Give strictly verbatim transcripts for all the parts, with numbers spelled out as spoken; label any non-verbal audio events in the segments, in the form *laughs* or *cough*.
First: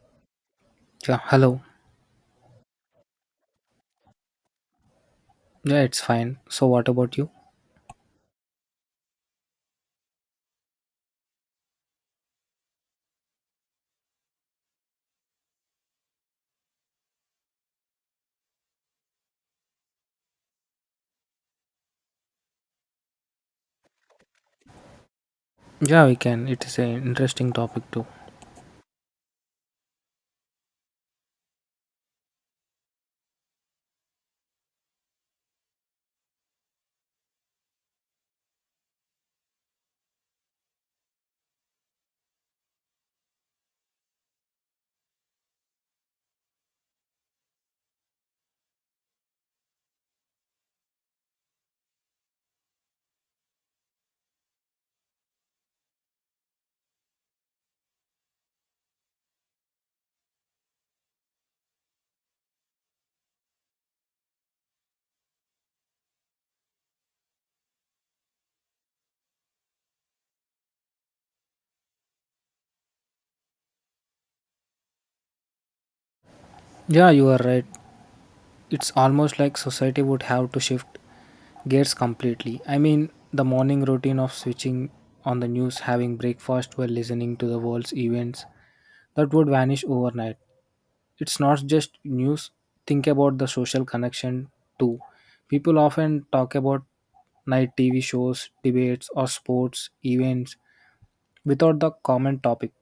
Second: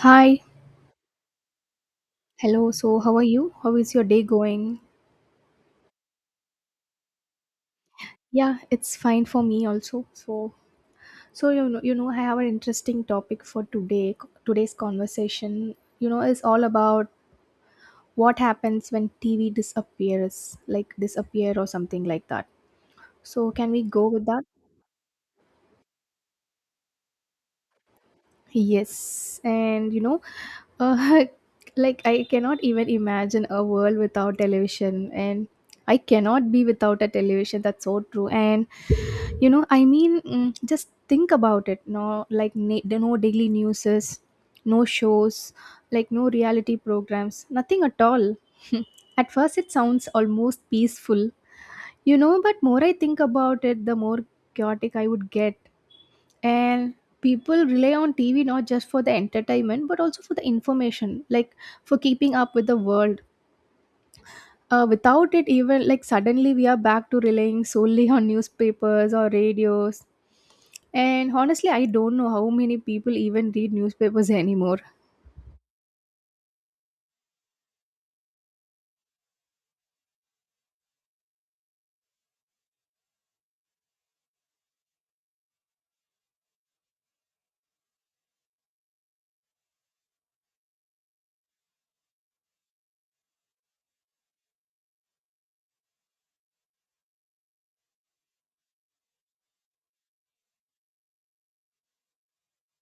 Hi. Yeah, hello. Hello. So, how are you? How is your day going? Yeah, it's fine. So, what about you? Yeah, it's fine for me also. So, so you know, you know, I have an interesting topic for today. Today's conversation, you know, is all about what happens when T V disappears, like disappear or something like that. So, can we go with that? Yeah, we can. It is an interesting topic too. Yes, and you know, uh, *laughs* like I cannot even imagine a world without television, and I cannot be without a television. That's so true. And you know, I mean, mm, just think about it. No, like na- there no daily newses, no shows, like no reality programs, nothing at all. *laughs* At first, it sounds almost peaceful, you know. But more I think about it, the more chaotic I would get and people rely on tv not just for the entertainment but also for the information, like for keeping up with the world. Uh, without it, even like suddenly we are back to relying solely *laughs* on newspapers or radios, and honestly I don't know how many people even read newspapers *laughs* anymore. Yeah, you are right. It's almost like society would have to shift gears completely. I mean, the morning routine of switching on the news, having breakfast while listening to the world's events, that would vanish overnight. It's not just news. Think about the social connection too. People often talk about night T V shows, debates, or sports events without the common topic.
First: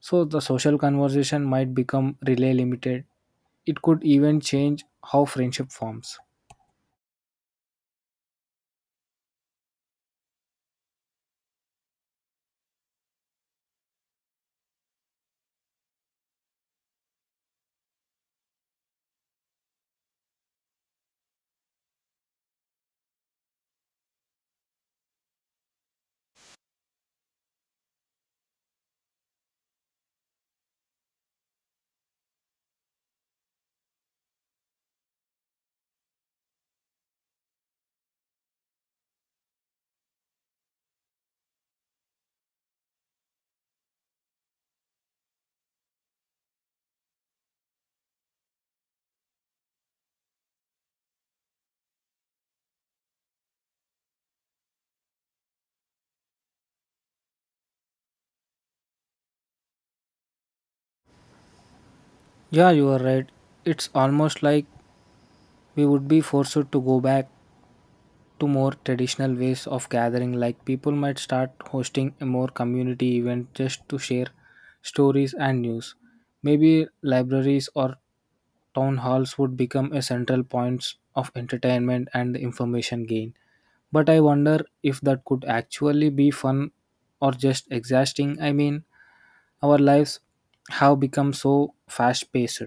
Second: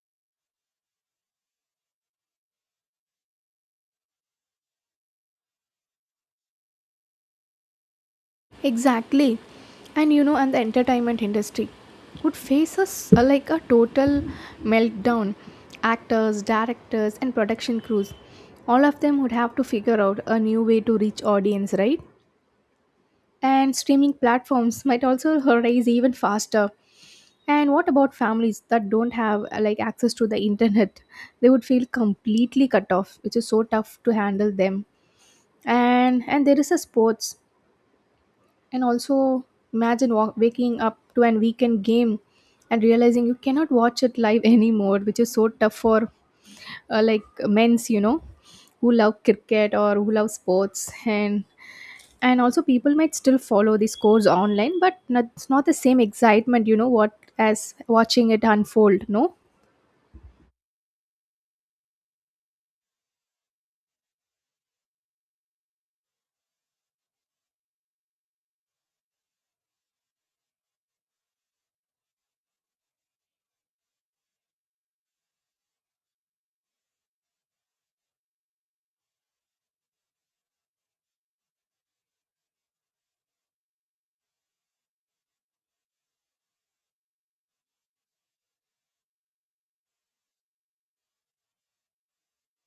So the social conversation might become relay limited. It could even change how friendship forms. Exactly. And you know, and the entertainment industry would face us uh, like a total meltdown. Actors, directors, and production crews, all of them would have to figure out a new way to reach audience, right? And streaming platforms might also rise even faster. And what about families that don't have uh, like access to the internet? They would feel completely cut off, which is so tough to handle them. And and there is a sports, and also imagine wa- waking up to an weekend game and realizing you cannot watch it live *laughs* anymore, which is so tough for uh, like men's, you know, who love cricket or who love sports. and and also people might still follow the scores online, but not, it's not the same excitement, you know what, as watching it unfold, no? Yeah, you are right. It's almost like we would be forced to go back to more traditional ways of gathering, like people might start hosting a more community event just to share stories and news. Maybe libraries or town halls would become a central points of entertainment and information gain. But I wonder if that could actually be fun or just exhausting. I mean, our lives have become so fast paced,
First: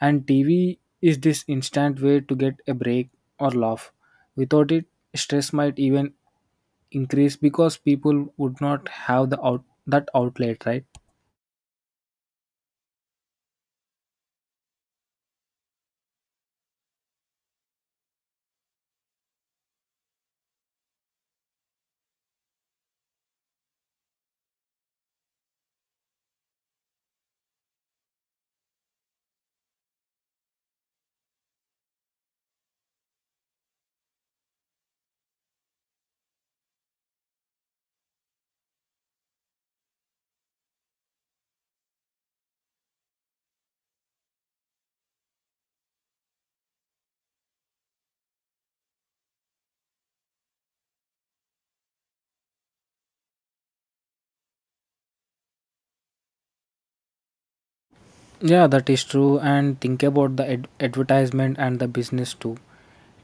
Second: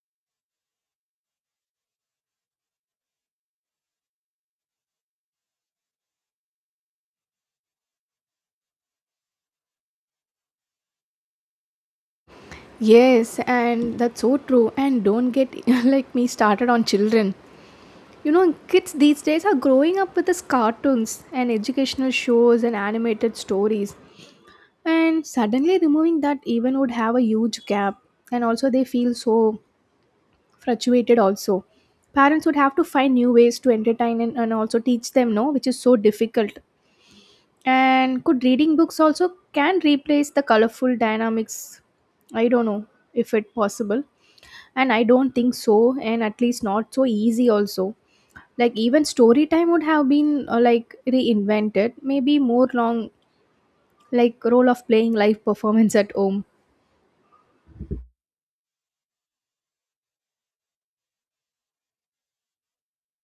and T V is this instant way to get a break or laugh. Without it, stress might even increase because people would not have the out- that outlet, right? Yes, and that's so true, and don't get *laughs* like me started on children. You know, kids these days are growing up with these cartoons and educational shows and animated stories. And suddenly removing that even would have a huge gap. And also they feel so frustrated also. Parents would have to find new ways to entertain and, and also teach them, no, which is so difficult. And could reading books also can replace the colorful dynamics? I don't know if it possible. And I don't think so, and at least not so easy also, like even story time would have been uh, like reinvented, maybe more long, like role of playing live *laughs* performance at home. Yeah, that is true. And think about the ad- advertisement and the business too.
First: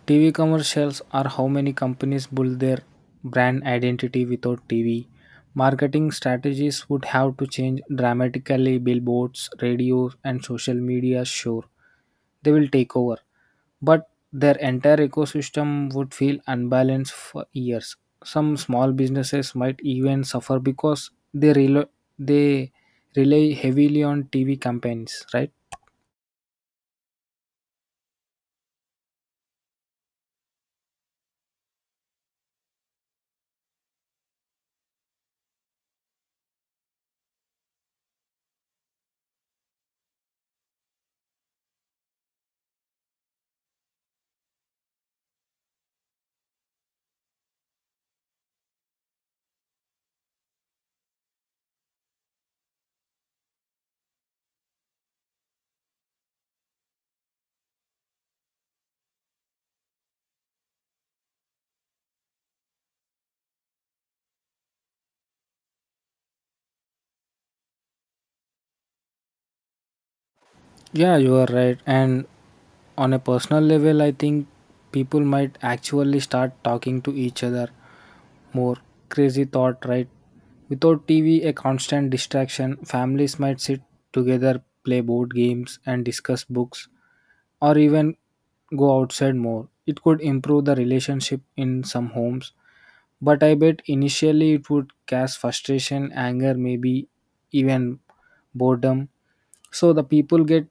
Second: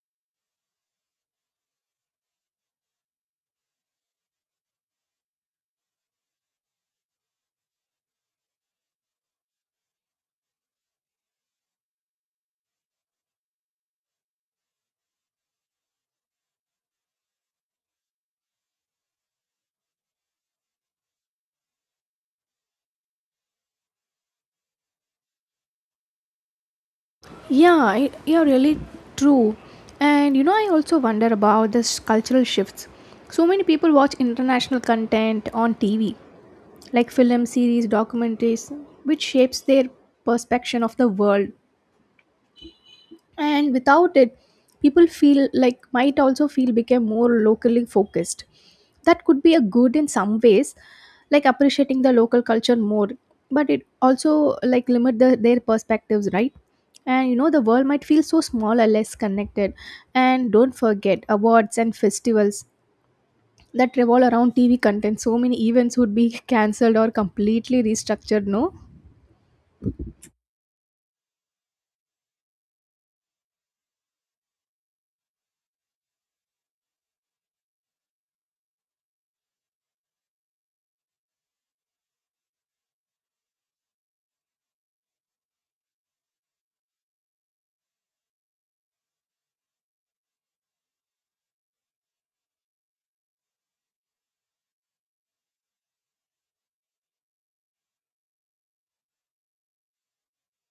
T V commercials are how many companies build their brand identity without T V. Marketing strategies would have to change dramatically. Billboards, radio, and social media, sure, they will take over but their entire ecosystem would feel unbalanced for years. Some small businesses might even suffer because they rely they rely heavily on T V campaigns, right? Yeah I, you're really true. And you know, I also wonder about this cultural shifts. So many people watch international content on tv, like film series documentaries, which shapes their perception of the world. And without it, people feel like might also feel became more locally focused. That could be a good in some ways, like appreciating the local culture more, but it also like limit the, their perspectives, right? And you know, the world might feel so small or less connected. And don't forget awards and festivals that revolve around tv content. So many events would be *laughs* cancelled or completely restructured, no? Yeah, you are right. And on a personal level, I think people might actually start talking to each other more. Crazy thought, right? Without T V, a constant distraction, families might sit together, play board games, and discuss books or even go outside more. It could improve the relationship in some homes, but I bet initially it would cause frustration, anger, maybe even boredom. So the people get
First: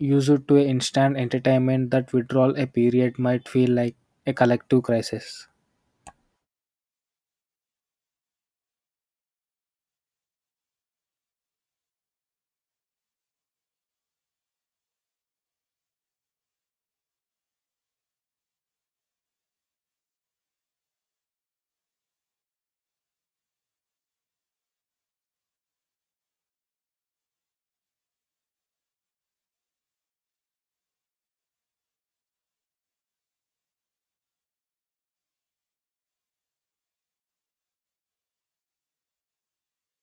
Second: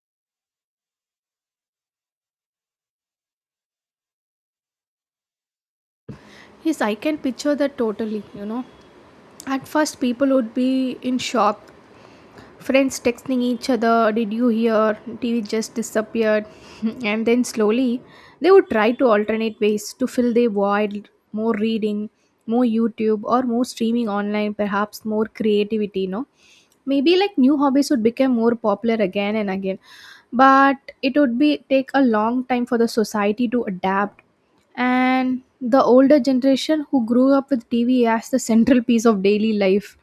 used to instant entertainment that withdrawal a period might feel like a collective crisis. Yes, I can picture that totally, you know. At first, people would be in shock. Friends texting each other, "Did you hear? T V just disappeared." *laughs* And then slowly, they would try to alternate ways to fill their void: more reading, more YouTube, or more streaming online, perhaps more creativity, you know. Maybe like new hobbies would become more popular again and again. But it would be take a long time for the society to adapt. And the older generation who grew up with T V as the central *laughs* piece of daily life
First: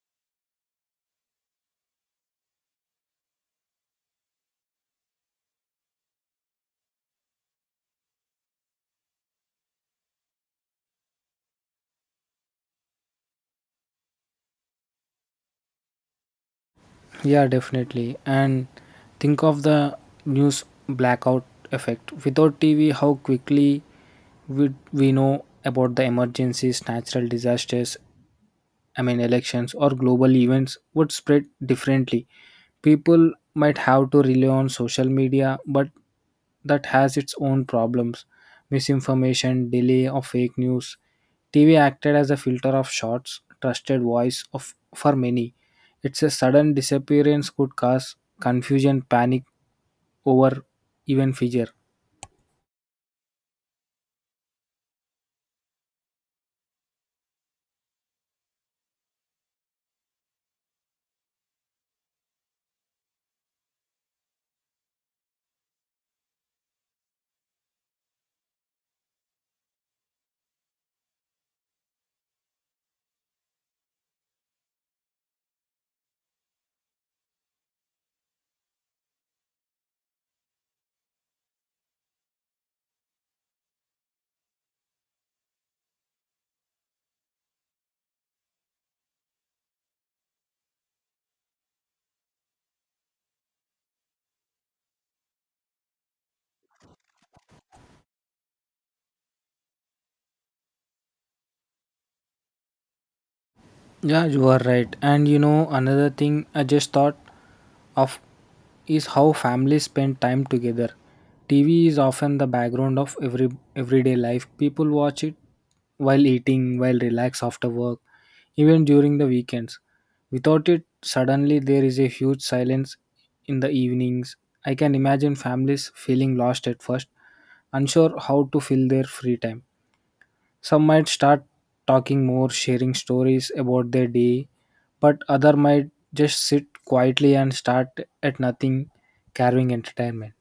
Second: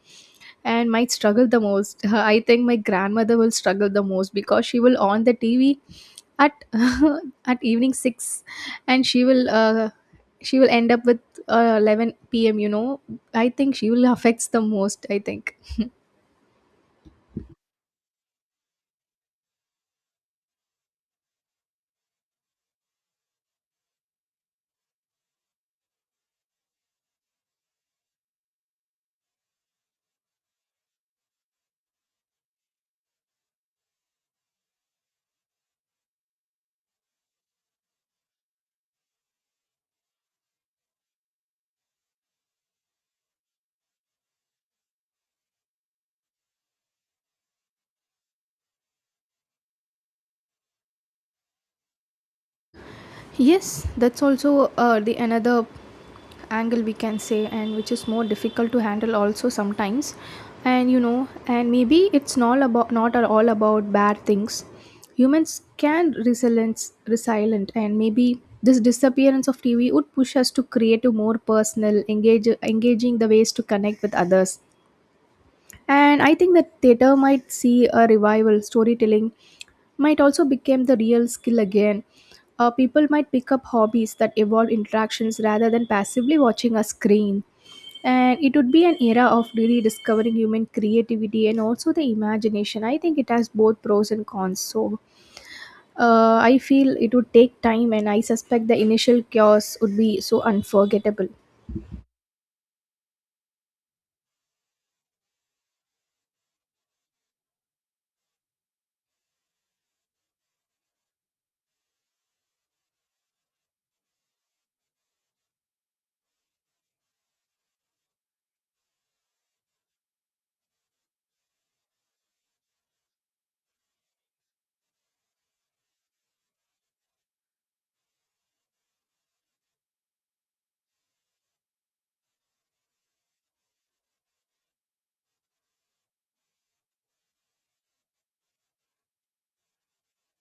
and might struggle the most. *laughs* I think my grandmother will struggle the most, because she will on the T V at *laughs* at evening six, and she will uh, she will end up with uh, eleven p m you know. I think she will *laughs* affects the most, I think. Yeah, definitely. And think of the news blackout effect. Without T V, how quickly we, we know about the emergencies, natural disasters, I mean, elections or global events would spread differently. People might have to rely on social media, but that has its own problems. Misinformation, delay of fake news. T V acted as a filter of shots, trusted voice of for many. Its a sudden disappearance could cause confusion, panic, over even fear. Yes, that's also uh, the another angle we can say, and which is more difficult to handle also sometimes. And you know, and maybe it's not about, not at all about bad things. Humans can resilience resilient, and maybe this disappearance of T V would push us to create a more personal, engage engaging the ways to connect with others. And I think that theater might see a revival. Storytelling might also become the real skill again. Uh, people might pick up hobbies that evolve interactions rather than passively watching a screen. And it would be an era of really discovering human creativity and also the imagination. I think it has both pros and cons. So uh, I feel it would take time, and I suspect the initial chaos would be so unforgettable. Yeah, you are right. And you know, another thing I just thought of is how families spend time together. T V is often the background of every everyday life. People watch it while eating, while relax after work, even during the weekends. Without it, suddenly there is a huge silence in the evenings. I can imagine families feeling lost at first, unsure how to fill their free time. Some might start talking more, sharing stories about their day, but other might just sit quietly and start at nothing, carving entertainment.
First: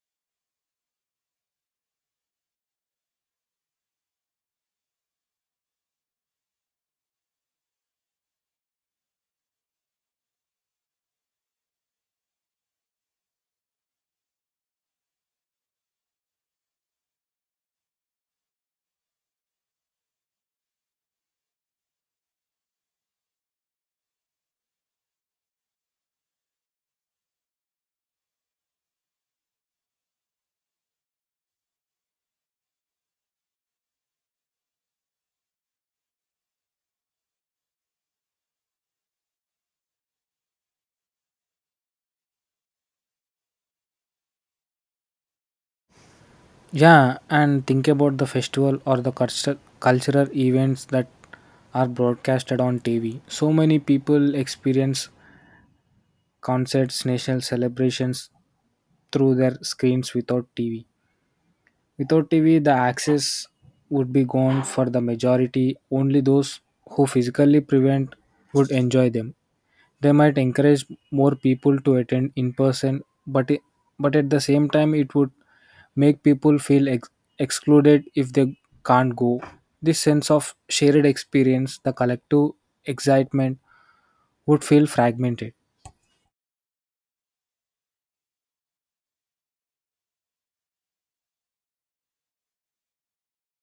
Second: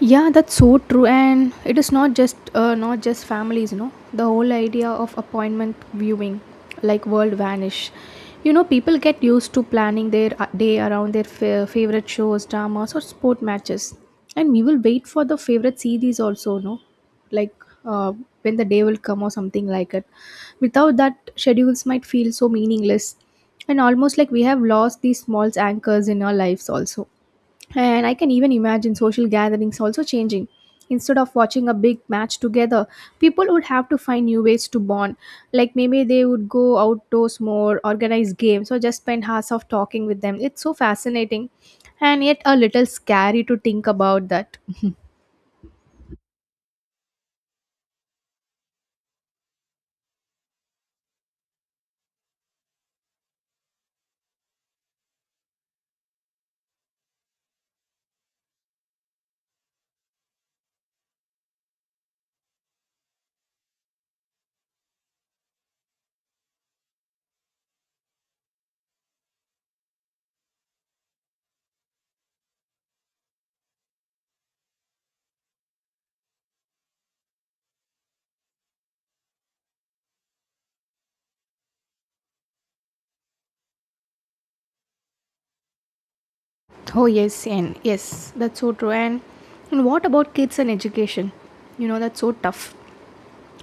Yeah, that's so true, and it is not just uh, not just families, you know. The whole idea of appointment viewing, like world vanish. You know, people get used to planning their uh, day around their fa- favorite shows, dramas, or sport matches, and we will wait for the favorite series also, no, like uh, when the day will come or something like it. Without that, schedules might feel so meaningless, and almost like we have lost these small anchors in our lives also. And I can even imagine social gatherings also changing. Instead of watching a big match together, people would have to find new ways to bond. Like maybe they would go outdoors more, organize games, or just spend hours of talking with them. It's so fascinating and yet a little scary to think about that. Yeah, and think about the festival or the cultu- cultural events that are broadcasted on T V. So many people experience concerts, national celebrations through their screens without T V. Without T V, the access would be gone for the majority. Only those who physically prevent would enjoy them. They might encourage more people to attend in person, but i- but at the same time, it would make people feel ex- excluded if they can't go. This sense of shared experience, the collective excitement, would feel fragmented. Oh yes, and yes, that's so true. And, and what about kids and education? You know, that's so tough.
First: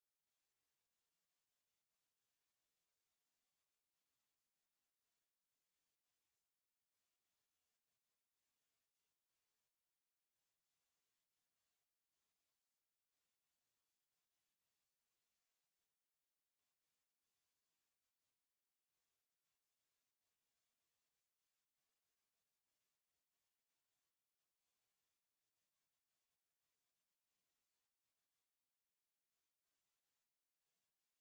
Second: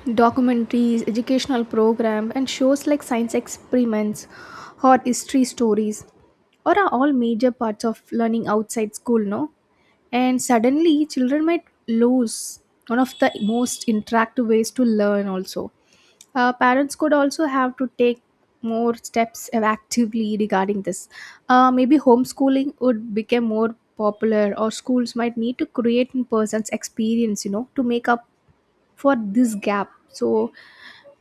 Documentaries, educational program, and shows like science experiments or history stories or are all major parts of learning outside school, no? And suddenly children might lose one of the most interactive ways to learn also. Uh, parents could also have to take more steps actively regarding this. Uh, maybe homeschooling would become more popular, or schools might need to create in person's experience, you know, to make up for this gap. So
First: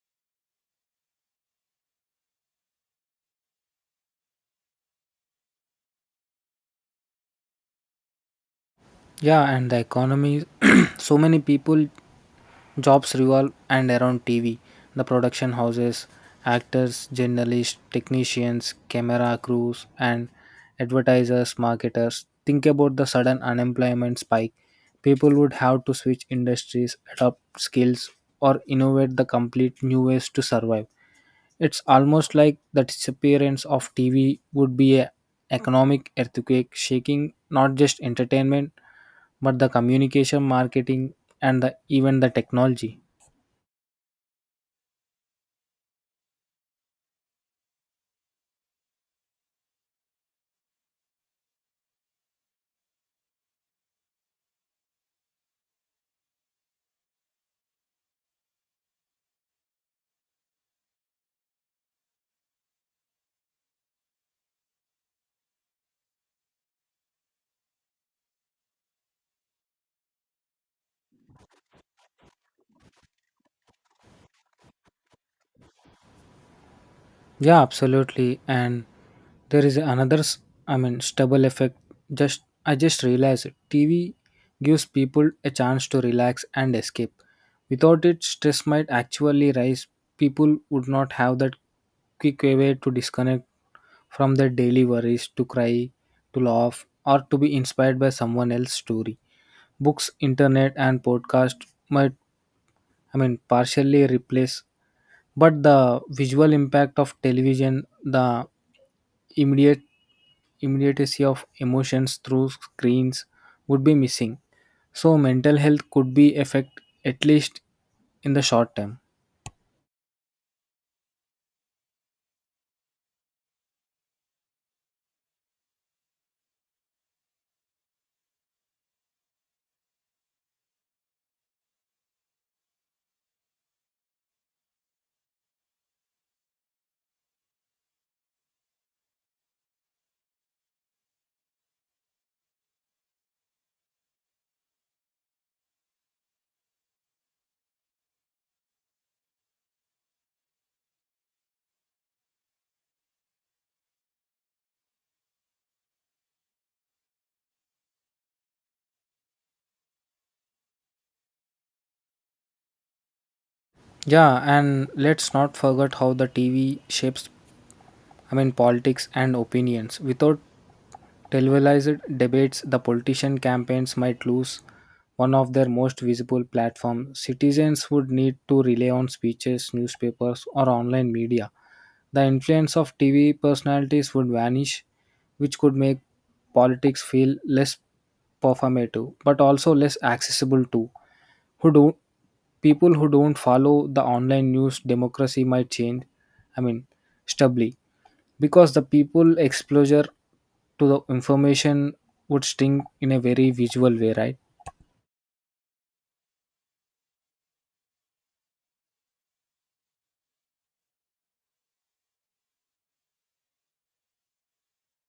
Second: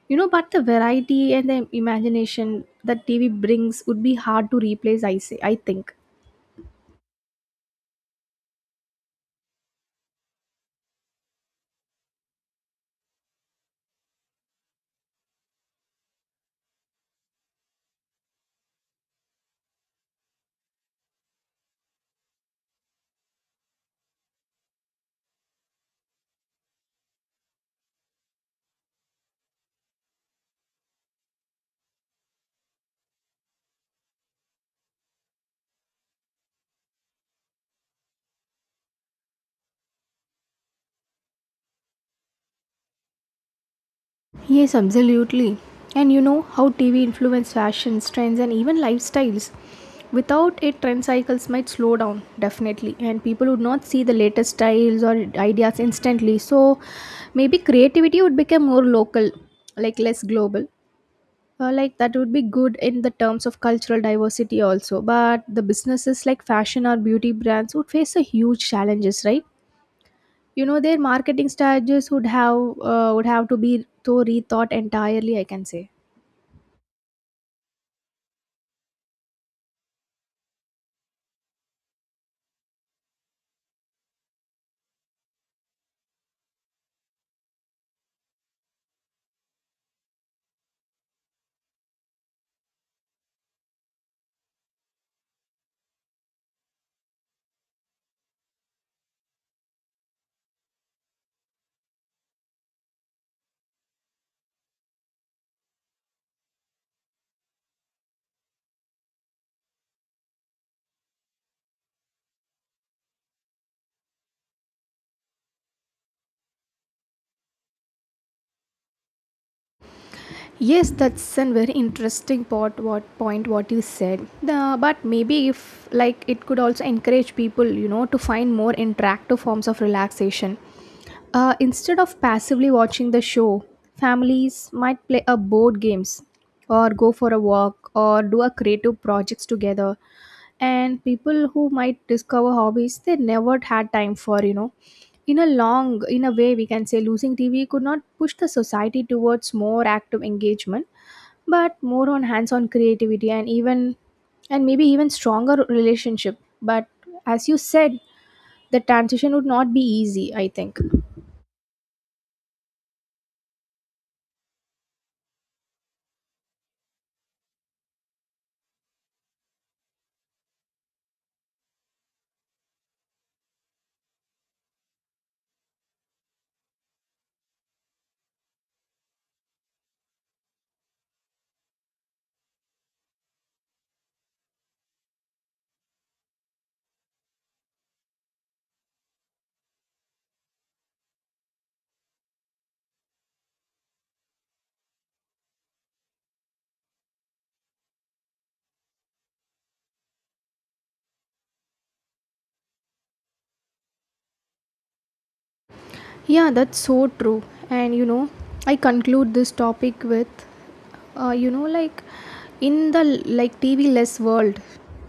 you know, but the variety and the imagination that tv brings would be hard to replace, I say, I think. Yeah, and the economy, *clears throat* so many people, jobs revolve and around T V. The production houses, actors, journalists, technicians, camera crews, and advertisers, marketers. Think about the sudden unemployment spike. People would have to switch industries, adopt skills, or innovate the complete new ways to survive. It's almost like the disappearance of T V would be a economic earthquake shaking not just entertainment but the communication, marketing, and the, even the technology. Yes, absolutely. And you know how T V influences fashion trends, and even lifestyles. Without it, trend cycles might slow down, definitely, and people would not see the latest styles or ideas instantly. So maybe creativity would become more local, like less global. Uh, like that would be good in the terms of cultural diversity also, but the businesses like fashion or beauty brands would face a huge challenges, right? You know, their marketing strategies would have uh, would have to be so rethought entirely, I can say. Yeah, absolutely. And there is another, s- I mean, stubble effect. Just I just realized it. T V gives people a chance to relax and escape. Without it, stress might actually rise. People would not have that quick way to disconnect from their daily worries, to cry, to laugh, or to be inspired by someone else's story books, internet, and podcast might I mean, partially replace, but the visual impact of television, the immediate immediacy of emotions through screens would be missing. So mental health could be affect at least in the short term. Yes, that's a very interesting part. What point? What you said. The, but maybe if like it could also encourage people, you know, to find more interactive forms of relaxation. Uh, instead of passively watching the show, families might play a board games, or go for a walk, or do a creative projects together, and people who might discover hobbies they never had time for, you know. In a long, in a way we can say, losing tv could not push the society towards more active engagement but more on hands on creativity and even, and maybe even stronger relationship. But as you said, the transition would not be easy, I think. Yeah, and let's not forget how the T V shapes I mean, politics and opinions. Without televised debates, the politician campaigns might lose one of their most visible platforms. Citizens would need to rely on speeches, newspapers, or online media. The influence of T V personalities would vanish, which could make politics feel less performative but also less accessible to who don't people who don't follow the online news democracy might change I mean stably because the people exposure to the information would sting in a very visual way, right? Yeah, that's so true. And you know, I conclude this topic with, uh, you know, like in the like T V less world,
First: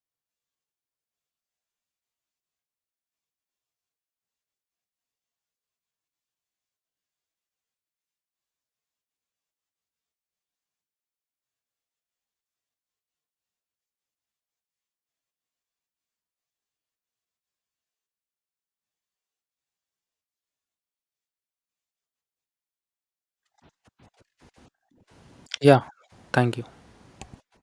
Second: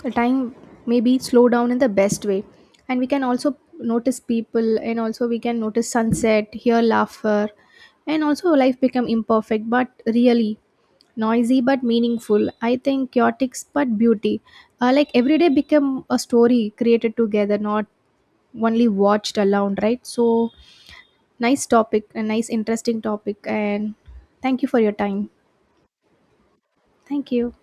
the time maybe slow down in the best way, and we can also notice people, and also we can notice sunset, hear laughter, and also life become imperfect but really noisy but meaningful. I think chaotic but beauty, uh, like every day become a story created together, not only watched alone, right? So nice topic, a nice interesting topic, and thank you for your time. Yeah, thank you. Thank you.